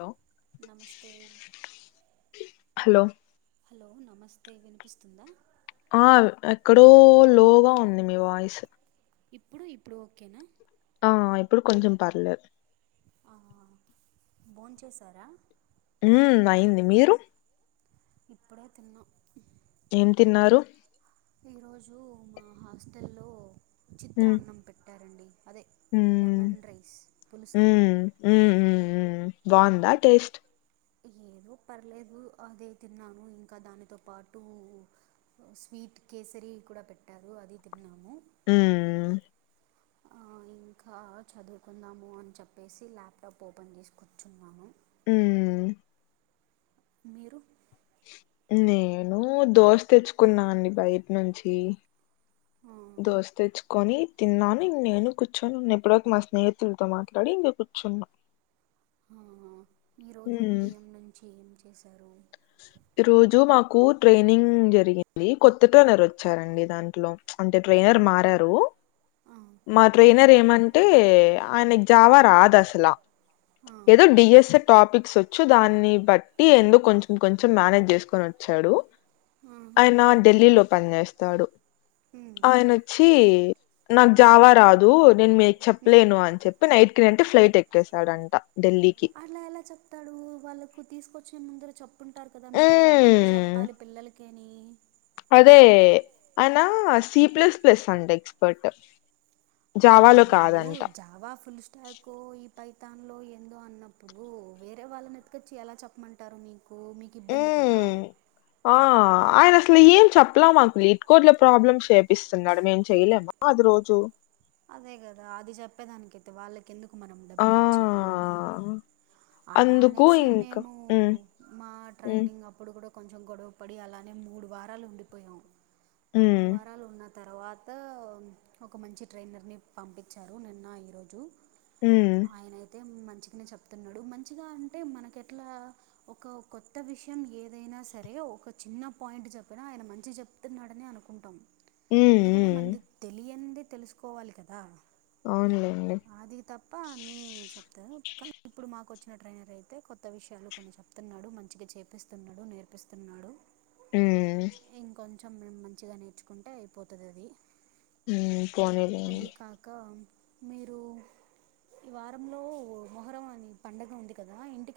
Hello నమస్తే hello hello నమస్తే వినిపిస్తుందా ఆ ఎక్కడో లోగా ఉంది మీ వాయిస్ ఇప్పుడు ఇప్పుడు ఓకేనా ఆ ఇప్పుడు కొంచం పర్లేదు భోన్ చేసారా ఉమ్ అయింది మీరు ఇప్పుడే తిన్నాం ఏం తిన్నారు ఈరోజు మా హాస్టల్లో చిత్ర ఉమ్ అన్నం పెట్టారండి అదే ఉమ్ లెమన్ రైస్ పులుసన్నం బావుంద టేస్ట్ ఏదో పర్లేదు అదే తిన్నాను ఇంకా దానితో పాటు స్వీట్ కేసరీ కూడా పెట్టారు అది తిన్నాము మ్మ్ అవున్ ఇంకా చదువుకుందాము అని చెప్పేసి ల్యాప్టాప్ ఓపెన్ చేసి కొర్చున్నాను మ్మ్ మీరు నేను దోశ తెచ్చుకున్నా అండి బయట్నుంచి ఆ, దోశ తెచ్చుకొని తిన్నాను నేను కూర్చొని ఇప్పటి వరకు మా స్నేహితులతో మాట్లాడి ఇంక చ్చున్నా [inaudible] ఈ రోజు ఉమ్ ఉదయం నుంచి ఏం చేశారు? ఈ రోజు మాకు ట్రైనింగ్ జరిగింది. కొత్త ట్రైనర్ వచ్చారండి దాంట్లో అంటే ట్రైనర్ ఆ, మారారు. ఆ, ఆ, మా ట్రైనర్ ఏమన్ అంటే ఆయనకి జావా రాదు అసలా ఆ, ఏదో డిఎస్ఎబ్ టాపిక్స్ వచ్చు దాన్ని బట్టి ఎందో కొంచెం కొంచెం మేనేజ్ చేసుకొని వచ్చాడు. ఉమ్, ఆయన ఢిల్లీలో పనిచేస్తాడు, ఆయనొచ్చి నాకు ఉమ్, జావా రాదు నేను మీకు ఉమ్. చెప్పలేను అని చెప్పి నైట్ కి నైట్ ఫ్లైట్ ఎక్కేశాడంట. అట్లా ఎలా చెప్తాడు? వాళ్ళకు తీసుకొచ్చిన ముందర చెప్ ప్పుంటారు కదా మీరు ఈ సబ్జెక్ట్ మ్మ్ చెప్పాలి పిల్లల్లకి అదే ఆయనా సీ ప్లస్ ప్లస్ అంట ఎక్స్పర్ట్ మరి జావాలో వీళ్ళు కాదంట జావా ఫుల్ స్టాకో ఈ పైతాన్ లో ఏందో అన్నప్పుడు వేరే వాళ్ళని ఎతుకొచ్చి ఎలా చెప్పమంటారు మీక్? ఊ ఆ ఆయన అసలు ఏం చెప్పలా మాక్ [unintelligible] ట్ కోడ్ల ప్రాబ్లమ్స్ చేపిస్తన్నాడు మేం చెయలేమా అది రోజు? అదే గదా అది చెప్పేదానికైతే వాళ్ళకి ఎందుకు మనం ఆ! డబ్బులు ఇచ్చేది? అలా అందుకు అనేసే ఇంక మేము హ్మ్. మా హ్మ్. ట్రైనింగ్ అప్పుడు గూడా కొంచెం గొడవ పడి అలానే మూడు వారాలు ఉండిపోయాం. మూడు ఊమ్ వారాలు ఉన్న తర్వాత ఒక మంచి ట్రైనర్ని పంపిచ్చారు నిన్న ఈరోజు హ్మ్. ఆయన అయితే మన్ చిగానే చెప్తున్నాడు మంచిగా అంటే మనకి ఎట్లా ఒక కొత్త విషయం ఏదైనా సరే ఓ ఒక చిన్న పాయింట్ చెప్పినా ఆయన మంచిగా చెప్తున్నాడనే అనుకుంటాం. హ్మ్. ఎందుకంటే హ్మ్. మనది తెలియంది తెలుసుకోవాలి కదా! అవునులెండి. అది తప్ప నే చెప్తా [unintelligible] ఇప్పుడు మాకు వచ్చిన ట్రైనర్ అయితే, కొత్త విషయాలు కొన్ని చెప్తున్నాడు మంచిగా చేపిస్తున్నాడు నేర్పిస్తున్నాడు. ఊమ్మ్ కొంచెం మేం మంచిగా నేర్చుకుంటే అయిపోతది అది. హూమ్ అది కాక మీరు ఈ వారంలో మొహర్రం అని పండుగ ఉంది కదా ఇంటిక్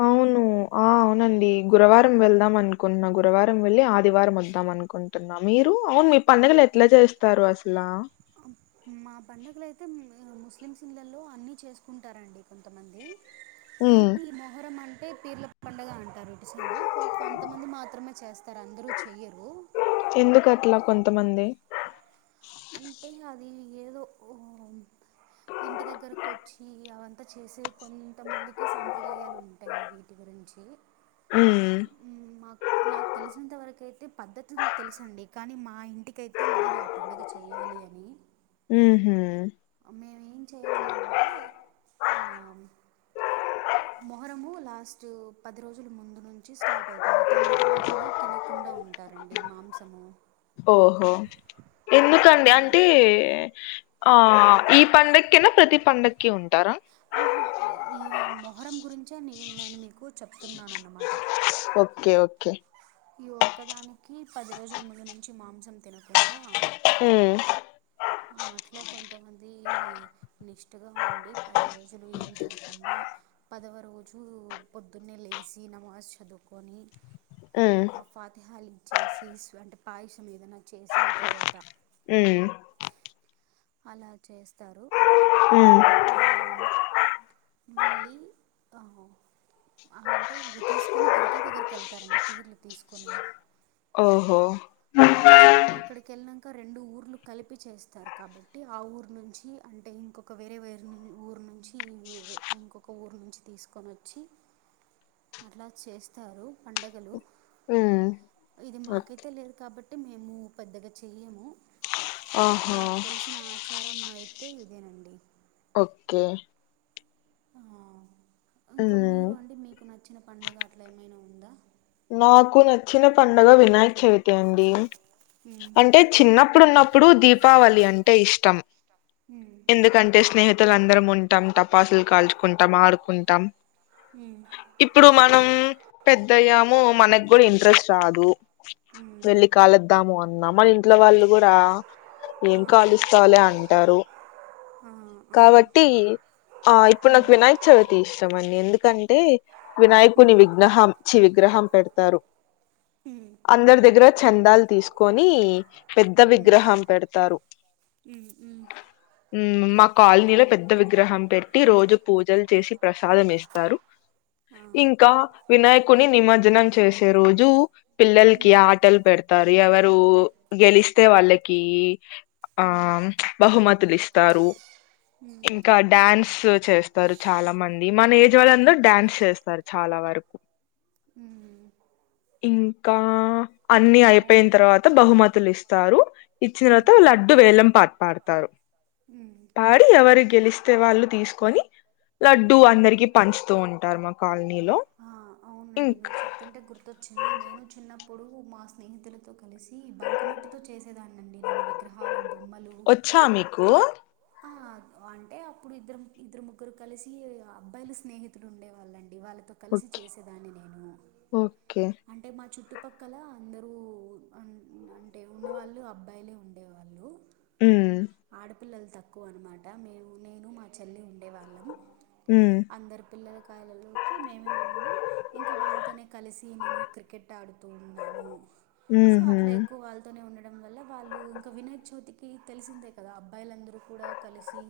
అవును ఆ అవునండి. గురవారం వెళ్దాం అనుకున్నా గురవారం వెళ్ళి ఆదివారం వద్దాం అనుకుంటున్నా మీరు అవును మీ పండగ లె ట్ల చేస్తారు అసలా మా పండగలు అయితే మ్ ముస్లిమ్స్ ఇళ్లల్లో అన్ని చేసుకుంటారండి కొంతమంది. హ్మ్. కానీ మొహర్రం అంటే పీర్ల పండగ అన్ టారు ఇటు సైడు కొ కొంతమంది మాత్రమే చేస్తారు అందరూ చెయ్యరు. తమంది అంటే అది ఏదో ఓ ఇంటి దగ్గరకు వచ్చి అవంతా చేసే కొంతమందికే సాంప్రదాయాలు ఉంటాయి వీటి గురించి ఊమ్ మాకు నాకు తెలిసినంత వరకు అయితే పద్ధతులు తెలుసండి. కానీ మా ఇంటికైతే లేదు ఆ పండగ చెయ్యాలి అని ఊ హూమ్ మేము ఏం చేయాలి అంటే ఆ మొహరము లాస్ట్ పది రోజుల ముందు నుంచి స్టార్ట్ అవుతుంది తొమ్మిది రోజులు తినకుండా ఉండ ఉంటారండి మాంసము ఓహో ఎందుకండి అంటే ఆ ఈ పండక్కెనా ప్రతి పండక్కి ఉంటారా ఆహా ఈ మొహరం గురించే నేను మీకు చెప్తున్నాను అన్నమాట ఓకే ఓకే ఈ ఒక్కదానికి పది రోజుల ముందు నుంచి మాంసం తినకుండా మ్మ్ అట్లా కొంతమంది నిష్టగా ఉండి పది రోజులు ఏం తినకుండా పదవ రోజు పొద్దున్నే లేచి నమాజ్ చదువుకొని ఉమ్ ఆ ఫాతహల్ ఇచ్చేసి అంటే పాయసం ఏదన్నా చేసిన తర్వాత మ్మ్ అలా చేస్తారు ఉమ్. ఆ మళ్ళీ అహో ఆ అంటే అవి తీసుకొని దర్గా దగ్గరికి వెళ్తారండి పీర్లు తీసుకొని ఓహో అక్కడికి వెళ్ళినాంక రెండు ఊర్లు కలిపి చేస్తారు కాబట్టి ఆ ఊరు నుంచి అంటే ఇంకొక వే వేరే వేరు ఊరు నుంచి ఇంకొక ఊరు నుంచి తీసుకొని వచ్చి అట్లా చేస్తారు పండుగలు ఉమ్ ఇది ఓకే మాకైతే లేదు కాబట్టి మేము పెద్దగా చెయ్యము ఆహా నాకు తెలిసిన ఆచారం అయితే ఇదేనండి ఓకే ఆ ఇంకా ఉమ్ మీరు అండి మీకు నచ్చిన పండగ అట్లా ఏమైనా ఉందా నాకు నచ్చిన పండగ వినాయక చవితి అండి అంటే చిన్నప్పుడు ఉన్నప్పుడు దీపావళి అంటే ఇష్టం ఎందుకంటే స్నేహితులు అందరం ఉంటాం టపాసులు కాల్చుకుంటాం ఆడుకుంటాం ఉమ్ ఇప్పుడు మనం పెద్దయ్యాము మనకు కూడా ఇంట్రెస్ట్ రాదు ఉమ్ వెళ్లి కాలుద్దాము అన్నా మన ఇంట్లో వాళ్ళు కూడా ఆ ఏం ఆ కాలుస్తావులే అంటారు ఆ ఉమ్ కాబట్టి ఉమ్ ఆ ఇప్పుడు నాకు వినాయక చవితి ఇష్టం అండి ఎందుకు కంటే వినాయకుని విగ్నహాం చి విగ్రహం పెడతారు మ్మ్ అందరి దగ్గర చందాలు తీసుకొని పెద్ద ఉమ్ విగ్రహం పెడతారు ఉమ్ మ్మ్ మా కాలనీలో పెద్ద విగ్రహం పెట్టి రోజు పూజలు చేసి ప్రసాదం ఇస్తారు ఆ ఇంకా వినాయకుని నిమజ్జనం చేసే రోజు పిల్లలకి ఉమ్ ఆటలు పెడతారు ఎవరు గెలిస్తే వాళ్ళకి ఆ ఉమ్ బహుమతులు ఇస్తు ఇత్తారు ఉమ్ ఇంకా డాన్స్ చేస్తారు చాలా మంది మన ఏజ్ పెద్దవాళ్ళందరు డ్యాన్స్ చేస్తారు చాలా వరకు అవున ఇంకా అన్ని అయిపోయిన అవును తర్వాత బహుమతులు ఇస్తారు ఇచ్చిన ఉమ్ తర్వాత లడ్డు వేలం పాట పాడతారు ఉమ్ పాడి ఎవరు గెలిస్తే వాళ్ళు తీసుకొని లడ్డూ ఆ అందరికి పంచుతూ ఉంటారు మా కాలనీలో ఆ అవునండి మీరు ఇంక్ చెప్తుంటే గుర్తొచ్చింది నేను చిన్నప్పుడు మా స్నేహితులతో కలిసి బంకమట్టితో చేసేదాన్నిండి నేను విగ్రహాలు బొమ్మలు వచ్చా మీకు ఆ అంటే అప్పుడు ఇద్దరు ఇద్దరు ముగ్గురు కలిసి అబ్బాయిలు స్నేహితుడు ఉండేవాళ్ళం డి వాళ్ళతో కలిసి ఓకే చేసేదాన్ని నేను ఓకే అంటే మా చుట్ చుట్టుపక్కల అందరూ అన్ అంటే ఉన్నవాళ్ళు అబ్బాయిలే ఉండేవాళ్ళు ఉ పిల్లలు తక్కువ అనమాట మీము నేను మా చెల్లి ఉండేవాళ్ళం ఉ అందరు పిల్లలకాయలలోకి మేమే ఉండి ఇంకా వాళ్ళతోనే కలిసి నేను క్రికెట్ టడుతూ ఉన్నాము సో ఉహు అట్లా ఎక్కువ వాళ్ళతోనే ఉండ డం వల్ల వాళ్ళు ఇంకా వినాయక చవితికి తెలిసిందే కదా అబ్బాయిలందరూ కూడా కలిసి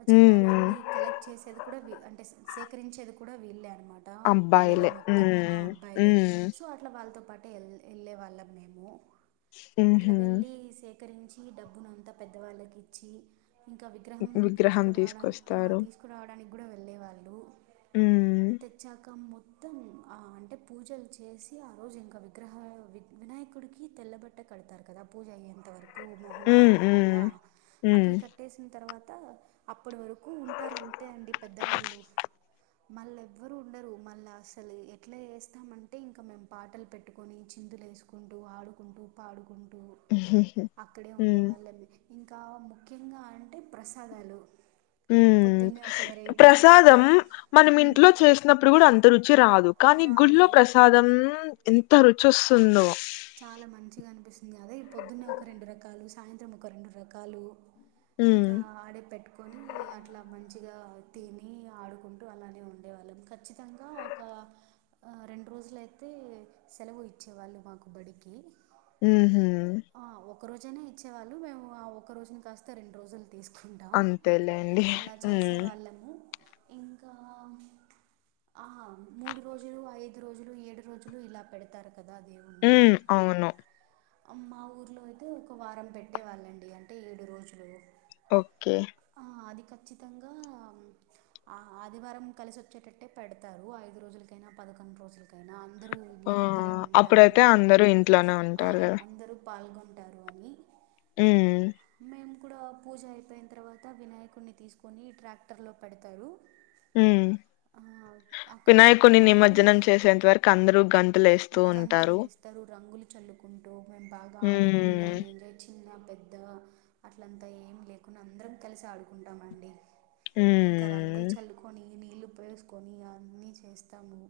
ఆ చందాలు ఉమ్ అన్నిీ కలెక్ట్ చేసేది కూడా అంటే సేకరించేది కూడా వీళ్ళలే అనమాట పల్లెలో అబ్బాయిలే మొత్తం ఆ ఉమ్ అబ్బాయిలే ఉమ్ సో అట్లా వాళ్ళతో పట్ టే వెళ్ ఎల్ వాళ్ళము మేము ఉహు అట్లవెల్లి సే కరించి డబ్బును అంతా పెద్దవాళ్ళకి ఇచ్చి ఇంకా విగ్రహం విగ్రహం తీసుకురావ తీసుకురావడం ఆ తీసుకొస్తారు తీసుకురావడానికి ఉమ్ తెచ్చాకం మొత్తం ఆ అంటే పూజలు చేసి ఆ రోజు ఇంకా విగ్రహ వినాయకుడికి తెల్లబట్ట కడతారు కదా పూజ అయ్యేంత వరకు మొహం ఉమ్ ఉమ్ కనపడకుండా ఉమ్ అక్కడ కట్టేసిన తర్వ త అప్పటి వరకు ఉంటారంతే అండి పెద్దవాళ్ళు మళ్ళ ఎవ్వరు ఉండరు మళ్ళ అసలు ఎట్లా చేస్తామంటే ఇంకా మేము పాటలు పెట్టుకొని ఛి చిందులు వేసుకుంటూ ఆడుకుంటూ పాడుకుంటూ టు ఉహుహు అక్కడే ఉండే ఉమ్ వాళ్ళమే ఇంకా మా ముఖ్యంగా అంటే ప్రసాదాలు ఉ పొద్దున్నే ఒక వెరైటీ ప్రసాదం ప మనం ఇంట్లో చేసినప్పుడు కూడా అం రుచి రాదు కానీ గుళ్లో రాదు ప్రసాదం ఎంత రుచి వస్తుందో పొద్దున్న ఒక రెండు రకాలు సాయంత్రం ఒక రెండు రకాలు ఇంకా ఉమ్ ఆడే పెట్ కొని అట్లా మంచిగా తిని ఆడుకుంటూ అలానే ఉండేవాళ్ళం ఖచ్చితంగా ఒక బా ఆ రెండు రోజులుయితే సెలవు ఇచ్చేవాళ్ళు మాకు బడికి ఊహు ఆ, ఒక రోజైనా ఇచ్చేవాళ్ళు మేము ఆ ఒకక్క రోజుని కాస్త రెండు రోజులు తీసుకుంటాం అంతేలేండి అలా చేసే హ్మ్ వాళ్ళము ఇంకా ఆ మూడు రోజులు ఐదు రోజులు ఏడు రోజులు ఇలా పెడతారు కదా అది ఉ అవును ఆ మా ఊరిలో అయితే ఒక వారం పెట్టేవాళ్ళండి అంటే ఏడు రోజులు ఓకే ఆ, అది ఖచ్చితంగా ఆ ఆదివారం కలిసి వచ్చేటట్టే పెడతారు ఐదు రోజులకైనా ప కంట్రోస్లు కైనా ఆ అప్పుడైతే అందరు ఇంట్లోనే ఆ, ఉంటారు కదా అందరూ పాల్గొంటారు అని హ్మ్. మేము కూడా పూజ అయిపోయిన తర్వాత వినాయకుడిని తీసుకొని ట్రాక్టర్ లో పెడతారు ఉ ఆ, అక్కడ వినాయకుని పెట్టినప్పటి నుండి నిమజ్జనం చేసేంత వరకు అందరూ గం గంతులు వేస్తారు రంగులు చల్లుకుంటూ మేము బాగా హ్మ్. ఆడుకుంటాము ఎంజాయ్ చిన్న పెద్ద ద అట్లంతా ఏం లేకుడా అందరం కలిసి ఆడుకుంటామండి ఇంకా రంగులు హ్మ్. చల్లుకొని నీళ్ళు పోసుకొని అన్ని చేస్తాము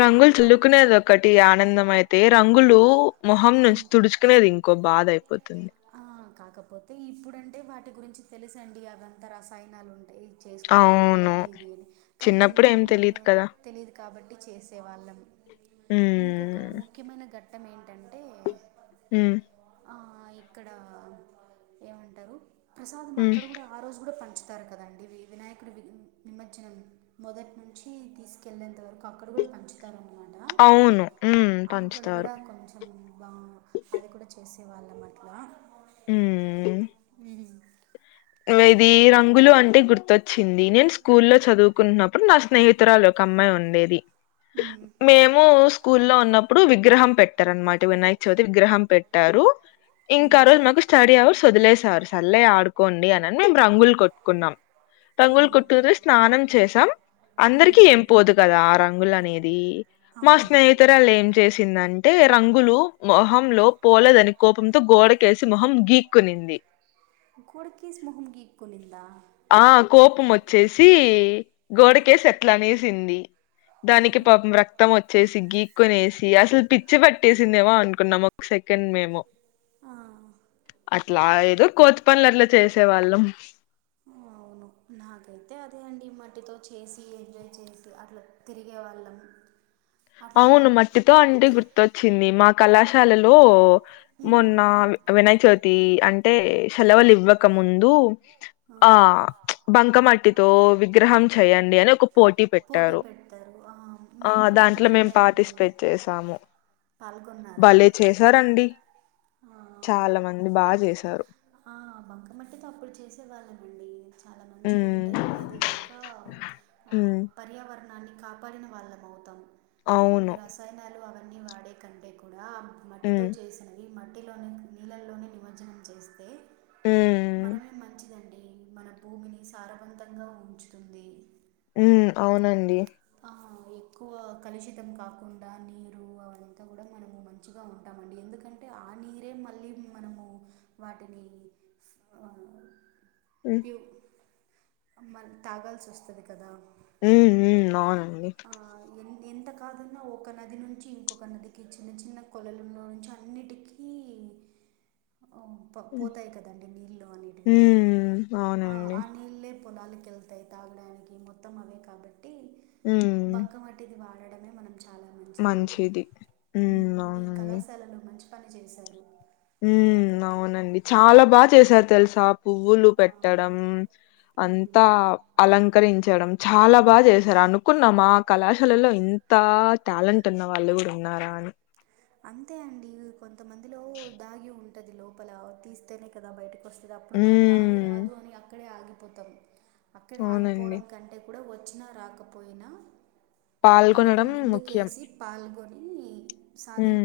రంగులు ఆ, చుల్లుకునేదొకటి ఆనందం అయితే రంగులు మొహం నుంచి ఉమ్, తుడుచుకునేది ఇంకో బాధ అయిపోతుంది ఆ, కాకపోతే ఇప్పుడంటే వాటి గురించి తెలుసండి అదంతా రసాయనాలు ఉంటాయి చేసుకోకూడదు అవును. అది ఇది అని కానీ ఏం చిన్నప్పుడు తెలీదు మనకు కదా! తెలియదు కాబట్టి చేసేవాళ్ళం ఇంకొక హ్మ్. ముఖ్యమైన ఘట్ మ్ క్కడ ఏమంటారు ప్రసాదం హ్మ్. అక్కడ కూడా ఆ రోజు కూడా పంచ తారు కదండి వినాయకుడు నిమజ్జనం మొదటి నుంచి తీసుకెళ్ళేంత వరకు అక్కడ కూడా పంచుతారన్నమా అవును. హ్మ్. అక్కడ పంచుతారు. కూడా కొంచెం బా అది కూడా చేస్ హ్మ్. మ్ ఇది రంగులు అంటే గుర్తొచ్చింది నేను స్కూల్లో చదువుకున్నప్పుడు నా స్నేహితు త్తరాలు ఒక అమ్మాయి ఉండేది మ్మ్. మేము స్కూల్లో ఉన్నప్పుడు విగ్రహం పెట్టారు అనమాట వినాయక చవితి విగ్రహం పెట్టారు ఇంకా ఆ రోజు మాకు స్టడీ అవర్స్ వదిలేసారు సల్లె ఆడుకోండి అనని మేము రంగులు కొట్టుకున్నాం రంగులు మ్మ్. కొట్టురు స్నానం చేసాం అందరికిీ మ్మ్. ఏం పోదు కదా ఆర రంగులనేది మా అవును స్నేహితురాళ్లు ఏం చేస్ చ్చిందంటే రంగులు మొహంలో పోలేదని కోపంతో గోడకేసి మొహం గీక్కునింది గోడకేసి మొహం గీక్కునిందా పం వచ్చేసి ఆ, గోడకేస్ అట్లా అనేసింది ఆ, దానికి పాపం రక్తం వచ్చేసి గీక్ కునేసి అసలు పిచ్చి పట్టేసిందేమో అనుకున్నాం ఒక సెకండ్ మేము ఆ అట్లా ఏదో కోతిపనులు అట్లా చేసే వాళ్ళం అవును నాకైతే అదే అండి మట్టితో చేసి ఎంజాయ్ చేసి అట్లా తిరిగే వాళ్ళం అవును మట్టితో అంటే గుర్తొచ్చింది మా కళాశాలలో మొన్న వినయక చవితి అంటే సెలవులు ఇవ్వ క ముందు ఆ బంకమట్టితో విగ్రహం చేయండి అని ఒక పోటీ పెడ్తారు ఆ మేము కూడా ఇక్క ఇట్లా మేము పాటీస్పేట్ చేసాము పాల్గొన్నారా భలే చేశారండి చాలా మంది బా చేస్ ఆ బంక మట్టితో అప్పుడు చేసేవాళ్ళమండి చాలా మంచి ఉమ్ ఉంటయ్ అదిగాకా అ ఉమ్ పర్యావరణాన్నీ కాపాడిన వాళ్ళమవుతాం ఈ అవును రసాయనాలు అవన్నీ వాడే కంటే కూ లా మట్టితో ఉమ్ చేసినవి మట్టిలో నీళ్ళల్లోనే నిమజ్జనం చేస్తే ఉమ్ మనమే మంచిదండీ మన భూమిని సారవంతంగా ఉంచుతుంది మ్ అవునండీ ఆ ఎక్కువ కలుషితం కాకుండా నీరు అవంతా కూడా మనము మంచిగా ఉంటామండీ ఎందుకంటే ఆ నీరే మళ్ళీ మనము వాటినీ ఆ ఉమ్ ప్యూ మన్ తాగాల్సొస్తది కదా మ్ మ్ అవునండీ ఆ, ఎన్ ఎంత కాదన్నా ఒక నది నుంచి ఇంకొక నదికి చిన్న చిన్న కొలలులో నుంచి అన్నిటికీ ఓ పో ఉమ్ పోతాయి కదండీ నీళ్ళు అనేటివి ఉమ్, ఆ అవునండి ఆ నీళ్లే పొలాలకు ఎళ్తె తాగడానికి మొత్తం అవే కాబట్టి ఉమ్ బంక మట్టిది వాడ్ మంచిది ఉ మ్, మీ అవునండీ కళాశాలలో మంచి పని చేేసారు ఉ అవునండి చాలా బాగా చేసారు తెలుసా పువ్వులు ఆ, పెట్టడం అంతా మ్. అలంకరించ్ చేయడం చాలా బాగా చేసారు అనుకున్నా ఆ కళాశాలలో ఇంతా టాలెంట్ ఉన్న వాళ్ళు గూడా ఉన్నారు తరాణి అంతే అండి ఇ కొం అది లోపలా తీస్తేనే కదా బయటకి వస్తది అప్పుడు మనం రాదు ఉమ్ రాదు అని అక్కడే ఆగి అక్కడ అవునండి ఆగిపోవడం కంటే గూడా వచ్చినా రాకపోయినా ఒక అడుగు పాల్గొనడం ముఖ్యం. ముందుకేసి పాల్గొనీ హ్మ్.